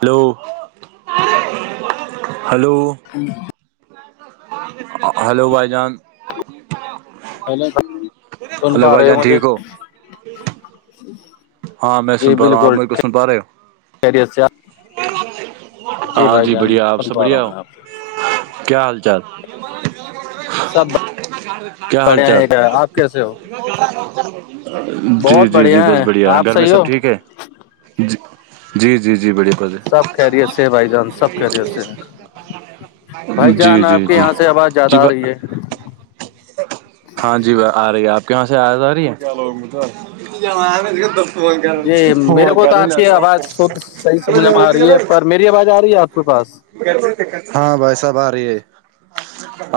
hello hello [unintelligible] hello بھائی جان hello اللے بھائی جان ٹھیک ہو جی ہاں میں جی سن پا رہا ہوں آپ میرے کو سن پا رہے ہو بالکلری جی ہاں بھائی جان بڑھیا آپ بن سب پا رہا بڑھیا ہوں ہو میں آپ کو کیا حال چال سب کیا حال بڑھیا چال ہے کیا آپ کیسے ہو جی بہت جی جی بس ہے بڑھیا آپ گھر میں صحیح ہو سب ٹھیک ہے ج جی جی جی بڑھیا بڑھیا سب کہہ رہی ہے سے بھائی جان سب کہہ رہیے سے بھائی جی جان جی آپ کے جی یہاں سے آواز زیادہ جی آ رہی ہے ہاں جی وہ آ رہی ہے آپ کے یہاں سے آ آ رہی ہے جی میرے وہ کو تو کر لل آپ کی آواز شھ صحیح سمجھ میں آ رہی ہے پر میری آواز آ رہی ہے آپ کے پاس ہاں بھائی صاحب آ رہی ہے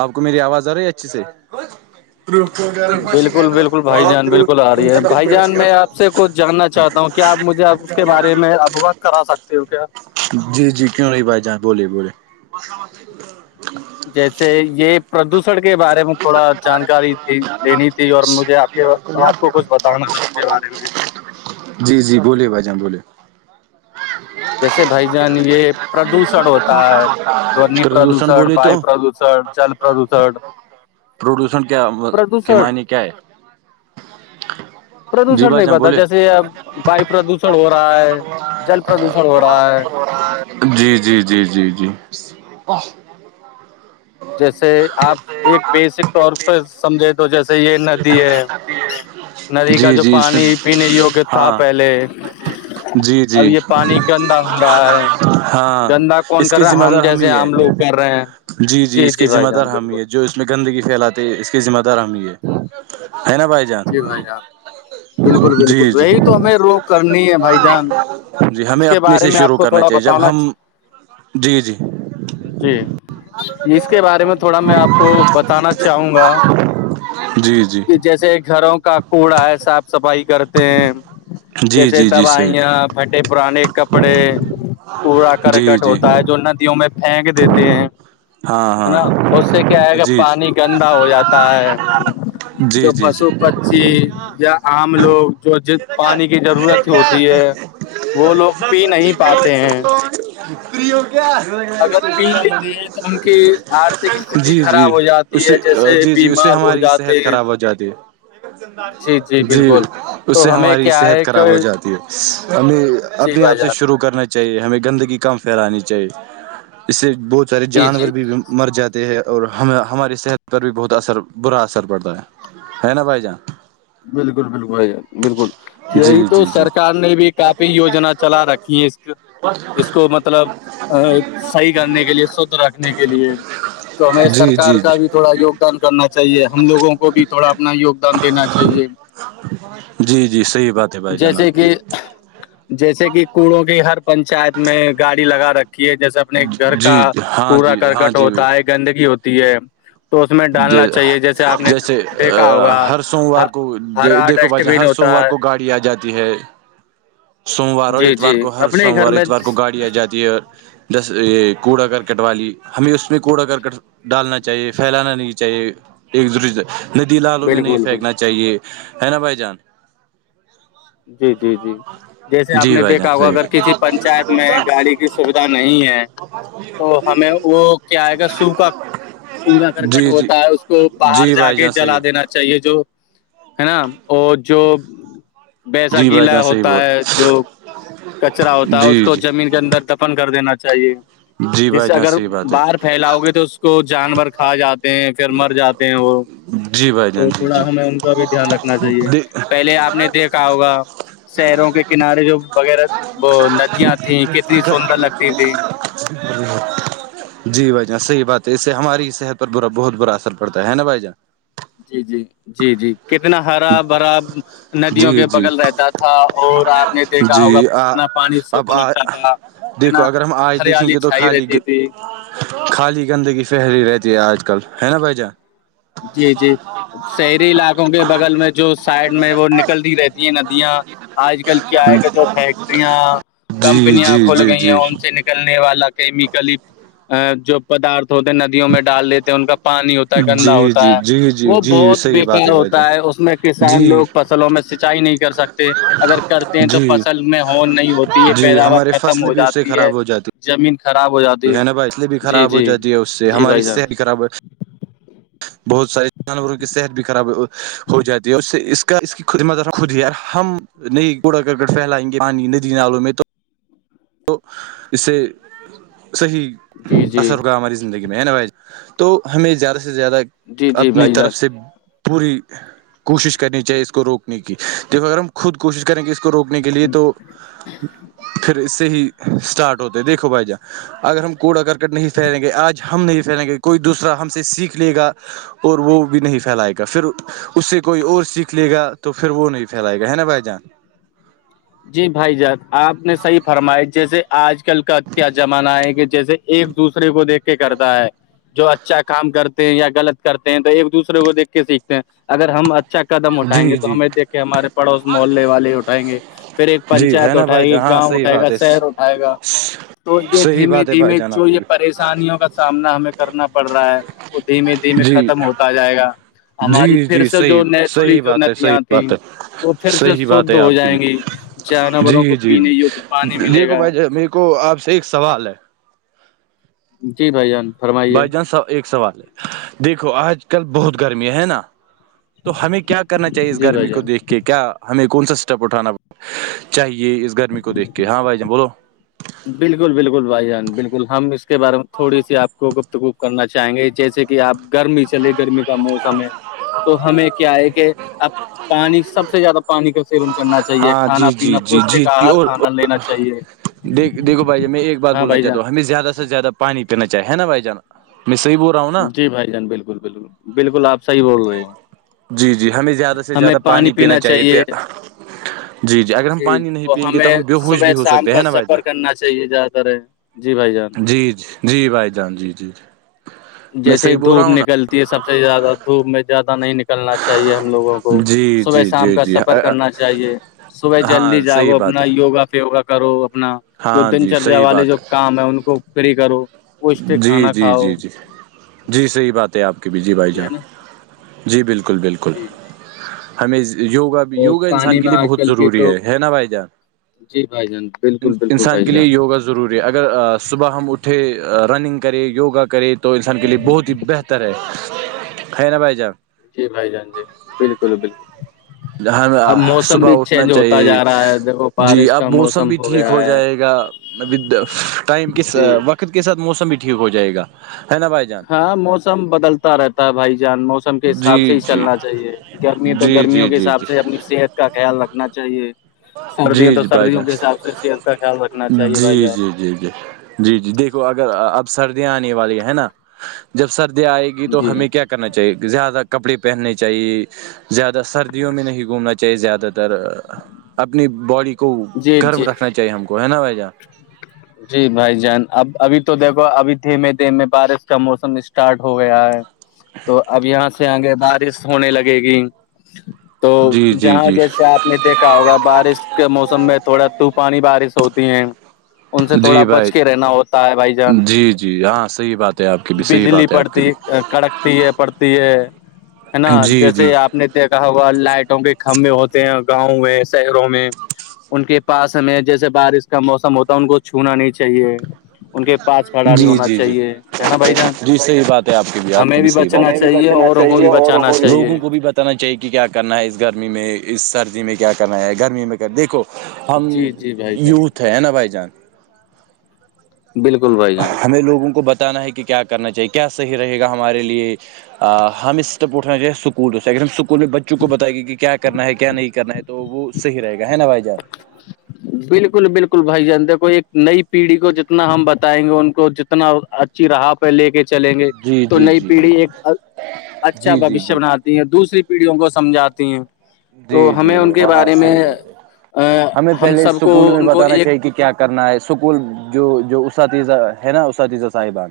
آپ کو میری آواز آ رہی ہے اچھی سے جی بالکل بالکل بھائی جان بالکل آ رہی ہے بھائی جان میں آپ سے کچھ جاننا چاہتا ہوں کیا آ مجھے اس کے بارے میں اوغت کرا سکتے ہو کیا جی جی کیوں رہی بھائی جہاں بولیے بولیے جیسے یہ پردوشن کے بارے میں تھوڑا جانکاری تھی لینی تھی اور مجھے آپ کے آپ کو کچھ بتانا تھا اس کے بارے میں جی جی بولیے بھائی جان بولے جیسے بھائی جان یہ پردوشن ہوتا ہے دونی پردوشن بولے تو وایو پردوش جل پردوشن پروڈیوسن کیا کے پردوشن معنی کیا ہے جی پردوشن بھائی نہیں جان پتا بولے جیسے اب ویو پردوشن ہو رہا ہے جل پردوشن ہو رہا ہے جی جی جی جی جی [inaudible] جیسے آپ ایک بیسک طور پ سمجھے تو جیسے یہ ندی ہے ندی جی کا جو جی اس پانی پینے یوگ تو تھا ہاں پہلے جی جی اب یہ پانی گندا ہو رہا ہے ہاں گندا کون اس کر کے رہا ذمہ ہم دار جیسے ہی ہے آام لوگ کر رہے ہیں جی جی اس کی بھائی ذمہ دار جان ہم بالکل ہی ہے جو اس میں گندگی پھیلاتے ہے اسس ذمہ دار ہمام ہی ہے ہے نا بھائی جان جی بھائی جان بالکل جی بالکل جی وہی تو ہمیں روک کرنی ہے بھائی جان جی اس ہمیں کے اپنے بارے سے میں آپ شروع کو کرنا تھوڑا چاہیے جب بتانا ہم جی جی جی اس کے بارے میں تھوڑا میں آپ کو بتانا چاہوں گا جی جی کہ جیسے گھروں کا کوڑا ہے صاف صفائی کرتے ہیں جی جیسے جی جی صحیح بات دوائیاں پھٹے پرانے کپڑے پڑا جی کرکٹ جی ہوتا ہے جو ندیوں میں پھینک دیتے ہیں ہاں ہے نا ہاں اس سے کیا ہےئے گا جی جی پانی گندا ہو جاتا ہے جی جو جی پشو جی پچی یا عام لوگ جو ج پانی کی ضرورت ہوتی ہے وہ لوگ پی نہیں پاتے ہیں ری کیا اگر پی لیتے ہیں تو ان کی آرتھک استھتی جی جی خراب ہو جاتی اسے ہے جیسے جی جی اس سے بیمار ہو ہماری جاتے صحت ہیں خراب ہو جائے جدے [unintelligible] جی بالکل اس سے تو ہمیں ہماری کیا صحت ہے کہ خراب ہو جاتی ہے ہم جی اپنے آپ بھائی سے جان شع کرنا چاہیے ہمیں گندگی کم پھیلانی چاہیے اس سے بہت سارے جی جی جانور بھی مر جاتے ہے اور ہمیں ہماری صحت پر بھی بہت اثر برا اثر پڑتا ہے ہے نا پائی جا [unintelligible] بالکل بالکل بھائی ج بالکل [unintelligible] جی یہی تو جی جی سرکار نے بھی کافی یوجنا چلا رکھی ہیں اس اس کو مطلب ا صحیح کرنے کے لیے شھ رکھنے کے لیے [unintelligible] تو ہمیں جی سرار جی جی کا بھی تھوڑا یگدان کرنا چاہیے ہم لگوں کو بھی تھوڑا اپنا یوگ دان دینا [unintelligible] چاہیے جی جی صحیح بات ہے بھائی جان جیسے آپ کی کہ [unintelligible] جیسے کہ کوڑوں کی ہر پنچایت میں گاڑی لگا رکھی ہے جیسے اپنے گھر کا جی ہاں کوڑا جی ہاں کرکٹ جی ہوتا ہے گندگی ہوتی ہے تو اس میں ڈالنا چاہیے جیسے آپ نے جیسے دیکھا ہوگا ہر سوموار کو ہرا دیکھو ڈسٹ بھائی جان بین ہر ہوتا سوموار کو [unintelligible] گاڑی آ جاتی ہے سوموار اور جی اتوار جی کو ہر اپنے گھر سوموار میں اتوار کو گاڑی جاتی ہے اور جس یہ کوڑا کرکٹ والی ہمیں اس میں کوڑا کرکٹ ڈالنا چاہیے پھیلانا نہیں چاہیے ایک دوسرے سے ندی لالوں میں نہیں بالکل بال پھینکناے چاہیے ہے نا بھائی جان جی جی جی جیسے آپ جی نے بھائی جان دیکھا ہوا صحیح اگر کسی پنچایت میں گاڑی کی سویدھا نہیں ہے تو ہمیں وہ کیا آئے گا سو کا ا [unintelligible] کٹ ہوتا ہے اس کو باہر جا کے جلا دینا چاہیے جو ہے نا اور جو بییسا جی بھائی گیلا جان صحیح ہوتا بول ہے جو کچرا ہوتا ہے اس جی کو جی زمین اندر تپن کر دینا چاہیے جی بھائی جیسے جان اگر صحیح بات ہے باہار پ [unintelligible] پھیلاؤ گے تو اس کو جانور کھا جاتے ہیں پھر مر جاتے ہیں وہ جی بھائی تو جان جی تھوڑا ہمیں ان کا بھی دھیان رکھنا چاہیے جی پہلے آپ نے دیکھا ہوگا شہروں کے کنارے جو وغیرہ وہ ندیاں تھیں کتنی سندر لگتی تھیں بت [unintelligible] جی بھائی جاناں صح بات ہے اس سے ہماری صحت پر با بہت برا اثر پڑتا ہے نا بھائی جان [unintelligible] جی جی جی جی کتنا ہرا بھرا ندیوں جی کے جی بغل رہتا تھا اور آپ نے دیکھا جی ہوگا کتنا پانی اب شھ لگتا تھا ہے دیکھو نا اگر ہم آج دیکھیں ہریالی گے تو چھائی خالی رہتی تھی [unintelligible] خالی گندگی پہلی رہتی ہے آج کل ہے نا بھ جان جی جی شہری علاقوں کے بغل میں جو سائڈ میں وہ نکلتی رہتی ہیں ندیاں آج کل کیا آئے گا جو فیکٹریاں جی کمپنیاں جی کھل جی گئی ہیں جی ان سے نکلنے والا کیمیکلی جو پدارتھ ہوتے ندیوں میں ڈال دیتے ہیں ان کا پانی ہوتا ہے گندا جی ہوتا ہے جی جی جی وہ جی بہت صحیح بات بےیکار بھائی ہوتا ہے جان اس میں کسان جی لوگ فصلوں میں سینچائی نہیں کر سکتے اگر کرتے ہیں تو جی فصل میں ہون نہیں ہوتی ہے جی پیداوار ہمارے ختم فصل ہو بھی جاتی ہے زمین خراب ہو جاتی یہ ہے نا بائی اس لیے بھی جی خراب ہو جی جاتی ہے اس سے جی ہماری بھائی جان صحت بھی خراب ہو بہت سارے جانوروں کی صحت بھی خراب ہو جاتی ہے اور سے اس کا اس کی خ مذ خود ہی ہے ہم [unintelligible] نہیں کوڑا کرکٹ پھیلائیں گے پانی ندی نالوں میں تو تو اس سے صحیح جی جی اثر ہوگا ہماری زندگی میں ہے نا بھائی تو ہمیں زیادہ سے زیادہ جی جی اپنی بھائی جان طرف سے پوری کوشش کرنی چاہیے اس کو روکنے کی دیکھ اگر ہم خود کوشش کریں گے اس کو روکنے کے لیے تو پھر اس سے سے ہی اسٹارٹ ہوتے دیکھو بھائی جا اگر ہم کوڑا کرکٹ نہیں پھیلیں گے آج ہم نہیں پھیریں گے کوئی دوسرا ہم سے سیکھ لے گا اور وہ بھی نہیں پھیلائے گا پھر اس سے کوئی اور سیکھ لے گا تو پھر وہ نہیں پھیلائے گا ہے نا بھائی جان جی بھائی جاد آپ نے صحیح فرمائش جیسے آج آج کل کا کیا زمانہ ہے کہ جیسے ایک دوسرے کو دیکھ کے کرتا ہے جو اچھا کام کرتے ہیں یا غلط کرتے ہیں تو ایک دوسرے کو دیکھ کے سیکھتے ہیں اگر ہم اچھا قدم اٹھائیں جی گے تو جی ہمیں دیکھ کے ہمارے پڑوس محلے والے اٹائیں گے پھر ایک جی ہے پنچایت نا اٹھائے بھائی گی جان ہاں گاؤں صحیح اٹھائے گا بات ہے شہر اٹھائے گا تو یہ صحیح دھیمے بات ہے بھائی دھیمے جان جو آپ کی یہ بھی پریشانیوں کا سامنا ہمیں کرنا پڑ رہا ہے دھیمے دھیمے جی ختم ہوتا جائے گا ہماری جی پھر جی سے جو صحیح نیچرلی صحیح جو بات ہے صحیح ندیاں تھیں بات ہے وہ پھر سے صحیح شھ بات ہے ہو آپ کی بھی جائیں گی جانوروں کو جی جی پینے جی یوگ پانی ملے دیکھو گا بھائی میرے کو آپ سے ایک سوال ہے جی بھ جان فرمائیے بھائی جان س ایک سوال ہے دیکھو آج کل بہت گرمییا ہے نا تو ہمیں کیا کرنا چاہیے اس جی بھائی گرمی کو جان دیکھ کہ کیا ہمیں کون سا اسٹیپ اٹھاناڑ چاہیے اس گرمی کو دیکھ کے ہاں بھائی جان بولو بالکل بالکل بھائی جان بالکل ہم اس کے بارے میں تھوڑی سی آپ کو گفتگوپ کرنا چاہیں گے جیسے کہ آپ گرمی چلے گرمی کا موسم ہے تو ہمیں کیا ہے کہ اب پانی سب سے زیادہ پانی کا سیون کرنا چاہیے ہاں کھانا جی جی پینا جی پوشٹک آہار کھانا لینا چاہیے دیکو بھائی جان میں ایک بات ہاں بولنا بھائی چاہتا جان ہوں ہمیں زیادہ سے زیادہ پانی پینا چاہے ہے نا بھ جان میں صحی بول رہ جی بھائی جان بالکل بالکل بالکل آپ صحی بول رہے ہو جی جی ہمیں زیادہ سے زیادہ پانی پینا چاہیے اگر ہم جی پانی نہیں اور پیئیں گے تو ہمیں ہم بےہوش صبح بھی ہو شام سکتے کا ہیں نا بھائی سفر جان کرنا چاہیے جیا تر ہے جی بھائی جان جی جی جی بھائی جان جی جی میں جیسے ہی صحیح بول رہا دھوپ ہوں نا نکلتی ہے سب سے زیادہ دھوپ میں زیادہ نہیں نکلنا چاہیے ہم لوگوں کو جی صبح جی شام جی کا سفر جی کرنا چاہیے صبح جلدی ہاں صحیح جاگو بات اپنا ہے یوگا فیوگا کرو اپنا جو ہاں دن جی چریا صحیح والے بات جو کام ہے ان کو فری کرو پوشٹک جی کھانا جی کھاؤ جی جی جی صحیح بات ہے آپ کی بھی جی بھائی ٹھیک ہے نا جان جی بالکل بالکل جی ہمیں یوگا بھی اور یوگا پانی انسان کے میں لیے آج بہت کل کے ضروری تو ہے نا بھائی جان جی بائی جان بالکل بالکل انسان بھائی کے جان یوگا ضروری ہے اگر صبح ہم اٹھے رننگ کرے یوگا کرے تو انسان کے لیے بہت ہی بہتر ہے ہے نا بھائی جان جی بھائی جان جی بالکل بالکل ہم اب موسم بھی صبح اٹھنا چینج ہوتا چاہیے جا رہا ہے دیکھو جی بارش کا اب موسم بھی ٹھیک گیا ہو ہے جائے گا و ٹائم کے جی وقت کے ساتھ موسم بھی ٹھیک ہو جائے گا ہے نا بھائی جان ہاں موسم بدلتا رہتا ہے بھائی جان موسم کے جی حساب سے ہی جی چلنا چاہیے گرمی تو جی گرمیوں جی کے جی حساب جی سے اپنی صحت کا خیال رکھنا چاہیے سردیا جی تو جی بائی سردیوں کے چانس حساب سے صحت کا خیال رکھنا چاہیے بھائی جی جان جی جی جی جی جی دیکھو اگر اب سردیاں آنے والی ہے نا جب سردیاں آئے گی تو جی ہمیں کیا کرنا چاہیے زیادہ کپڑے پہننے چاہیے زیادہ سردیوں میں نہیں گھومنا چاہیے زیادہ تر اپنی باڈی کو جی گرم جی رکھنا چاہیے ہم کو ہے نا بھجا جی بھائی جان اب ابھی تو دیکھو ابھی دھیمے دھیمے بارش کا موسم اسٹارٹ ہو گیا ہے تو اب یہاں سے آگے بارش ہونے لگے گی تو جی جی جہاں جی جیسے آپ نے دیکھا ہوگا بارش کے موسم میں تھوڑا طوفانی بارش ہوتی ہیں ان سے تھوڑا جی بچ بھائی کے رہنا ہوتا ہے بھائی جان جی جی ہاں صحیح بات ہے آپ کی بھی صحیح بجلی بات ہے آپ کی پڑتی بھی کڑکتی ہے پڑتی ہے ہے نا جی جی جیسے آپ نے دیکھا ہوا لائٹوں کے کھمبے ہوتے ہیں گاؤں میں شہروں میں ان کے پاس میں جیسے بارش کا موسم ہوتا ان کو چھونا نہیں چاہیے ان کے پاس کھڑا نہیں جی ہونا جی جی چاہیے ہے نا بھائی جان جی صحیح بات ہے آپ کی بھی آپ کی ہمیں بھی صحی بات بچنا ہمیں بھی چاہیے بچنا اوروں کو چاہیے بھی اور بچانا چاہیے لووں کو بھی ب اتنا چاہیے کہ کیا کرنا ہے اس گرمی میں اس سردی میں کیا کرنا ہے گرمی میں کر دیکھو ہم جی جی بھائی جان یوتھ ہے ہے نا بھائی جان بالکل بھائی جان ہمیں لوگوں کو بتانا ہے کہ کیا کرنا چاہیے کیا صحیح رہے گا ہمارے لیے ہم اسٹیپ اٹھانا چاہے اسکول جو سے اگر ہم اسکول میں بچوں کو بتائے گے کہ کیا کرنا ہے کیا نہیں کرنا ہے تو وہ صحیح رہے گا ہے نا بھائی جان [unintelligible] بالکل بالکل بھائی جان دیکھو ایک نئی پیڑھی کو جتنا ہم بتائیں گے ان کو جتنا راہ پہ لے کے چلیں گے جی تو جی نئی جی جی پیڑھی ایک اچھا جی جی بوشیہ جی بناتی دوسری پیڑھیوں کو سمجھاتی ہیں تو جی ہمیں جی ان کے وہاں بارے میں صحیح بات ہے ا ہمیں ہم پہلے سب کو اسکول میں ان کو بتانا ایک چاہیے کہ کیا کرنا ہے سکول جو جو اساتیزہ ہے نا اساتیزہ صاحبان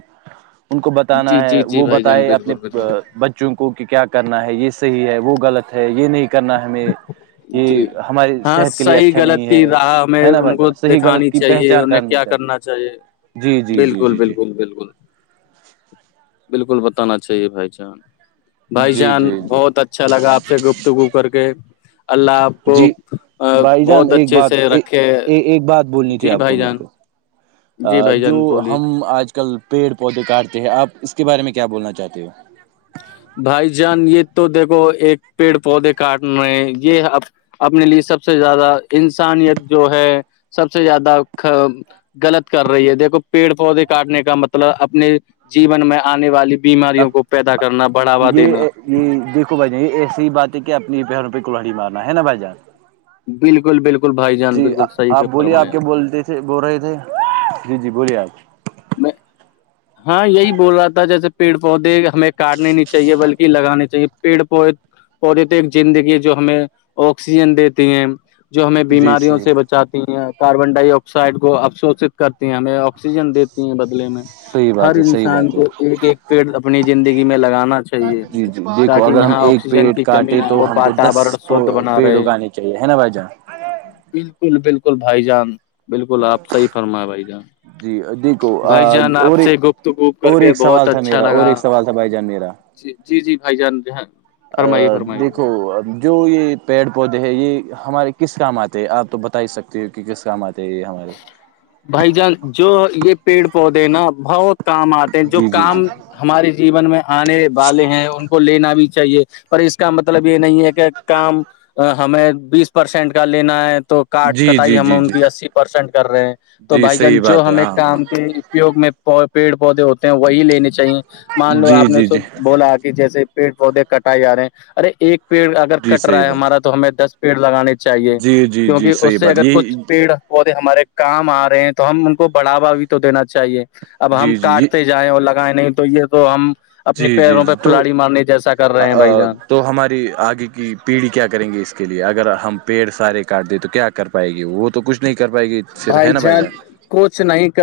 ان کو بتانا جی ہے جی جی وہ بھائی جان بتائے اپنے بالکل بالکل ب وں کو کہ کیا کرنا ہے یہ صحیح ہے وہ غلط ہے یہ نہیں کرنا ہمیں جی یہ ہماری ہاں صحت کے لیے صحیح اچھا غلط نہیں ہے ہی رہا ہمیں ہے نا ان بھائی کو جان صحیح غلط دکھانی کی چاہیے پہچان انہیں کرنی کیا چاہیے کرنا اچھا جی جی جی جی بالکل جی جی بالکل بالکل بالکل بتانا چاہیے بھائی جان بھائی جی جان جی جی بہت اچھا لگا آپ سے گفت گپ کر کے اللہ آپ کو جی بھائی جان بہت ایک اچھے بات سے رکھے ایک بات بولنی تھی جی آپ کو بھائی میرے جان کو جی ا بھائی جو جان بولیے ہم آج کل پیڑ پودے کاٹتے ہیں آپ اس کے بارے میں کیا بولنا چاہتے ہو بھائی جان یہ تو دیکھو ایک پیڑ پودے کاٹ رہے ہیں یہ اب اپنے لیے سب سے زیادہ انسانیت جو ہے سب سے زیادہ غلط کر رہی ہے دیکھو پیڑ پودے کاٹنے کا مطلب اپنے جیون میں آنے والی اب بیماریوں کو پیدا کرنا بڑھاوا یہ دینا یہ دیکو بھائی جان یہ ایسی ہی بات ہے کہ اپنی پیروں پہ کلہڑی مارنا ہے نا بھائی جان بالکل بالکل بھائی جان جی بالکل آپ صحیحہ بولیے آپ فرمایا کیا بولتے بول رہے تھے جی جی بولیے آپ میں ہاں یہی بول رہا تھا جیسے پیڑ پودے ہمیں کاٹنے نہیں چاہیے بلکہ لگانے چاہیے پیڑ پودے پودٹک زندگی جو ہمیں آکسیجن دیتی ہیں جو ہمیں جی بیماریوں صحیح سے بچاتی ہیں کاربن ڈائی آکسائڈ کو اپفشوشت کرتی ہیں ہمیں آکسیجن دیتی ہیں بدلے میں صحیح ہر بات ہے صحیح انسان بات کو ایک ایک پیڑ اپنی زندگی میں لگانا چاہیے ہے جی جی دیکھو تاکہ اگر ہم یہاں آکسی ایک آکسیجن پیڑ کی کمی کاٹے نہ تو وہ ہم کو دس واتورن شھ بنا پیڑ رہے اگانے چاہیے ہے نا بھائی جان بالکل بالکل بھائی جان بالکل آپ صحی فرمایا بھائی جان جی دیک بھائی جان آپ اور ایک سے گفتگو کر اور کے ایک بہت سوال تھا اچھا میرا اور ایک لگا سوال تھا بھائی جان میرا جی جی جی بھائی جان جاں ا دیکھو جو یہ پیڑ پودے ہے یہ ہمارے کس کام آتے ہیں آپ تو بتا ہی سکتے ہو کہ کس کام آتے ہے یہ ہمارے بھائی جان جو یہ پیڑ پودے نا بہت کام آتے ہیں جو جی جی جی کام ہمارے جیون میں آنے والے ہیں ان کو لینا بھی چاہیے پر اس کا مطلب یہ نہیں ہے کہ کام ہمیں بیس پرسینٹ کا لینا ہے تو کاٹ جی کٹائی جی ہمیں جی ان جی کی ری سینٹ کر رہے ہیں تو جی بھائی جان صحیح جو بات ہے ہمیں ہاں ہاں کام کے اپیوگ میں پہن پیڑ پودے ہوتے ہیں وہی لینے چاہیے مان لو جی آپ نے جی جی سب بولا جیسے پیڑ پودے کٹائے جا رہے ہیں ارے ایک پیڑ اگر جی کٹ رہا صحیح ہے بات ہمارا تو ہمیں دس پیڑ لگانے چاہیے جی جی جی کیونکہ اس صحیح سے بات اگر یہ کچھ پیڑ وہ ہمارے کام آ رہے ہیں تو ہم ان کو بڑھاوا بھی تو دینا چاہیے اب ہم جی جی یہ کاٹتے جائے اور لگائیں نہیں تو یہ تو ہم اپنے جی جی پیروں پہ جی تو کھلاڑی مارنی جیسا کر رہے ہیں بھائی جان تو ہماری آگے کی پیڑھی کیا کریں گے اس کے لیے اگر ہم پیڑ سارے کاٹ دیں تو کیا کر پائے گی وہ تو کچھ نہیں کر پائے گی صھر ہے نا بھائی جان کچھ نہیں کر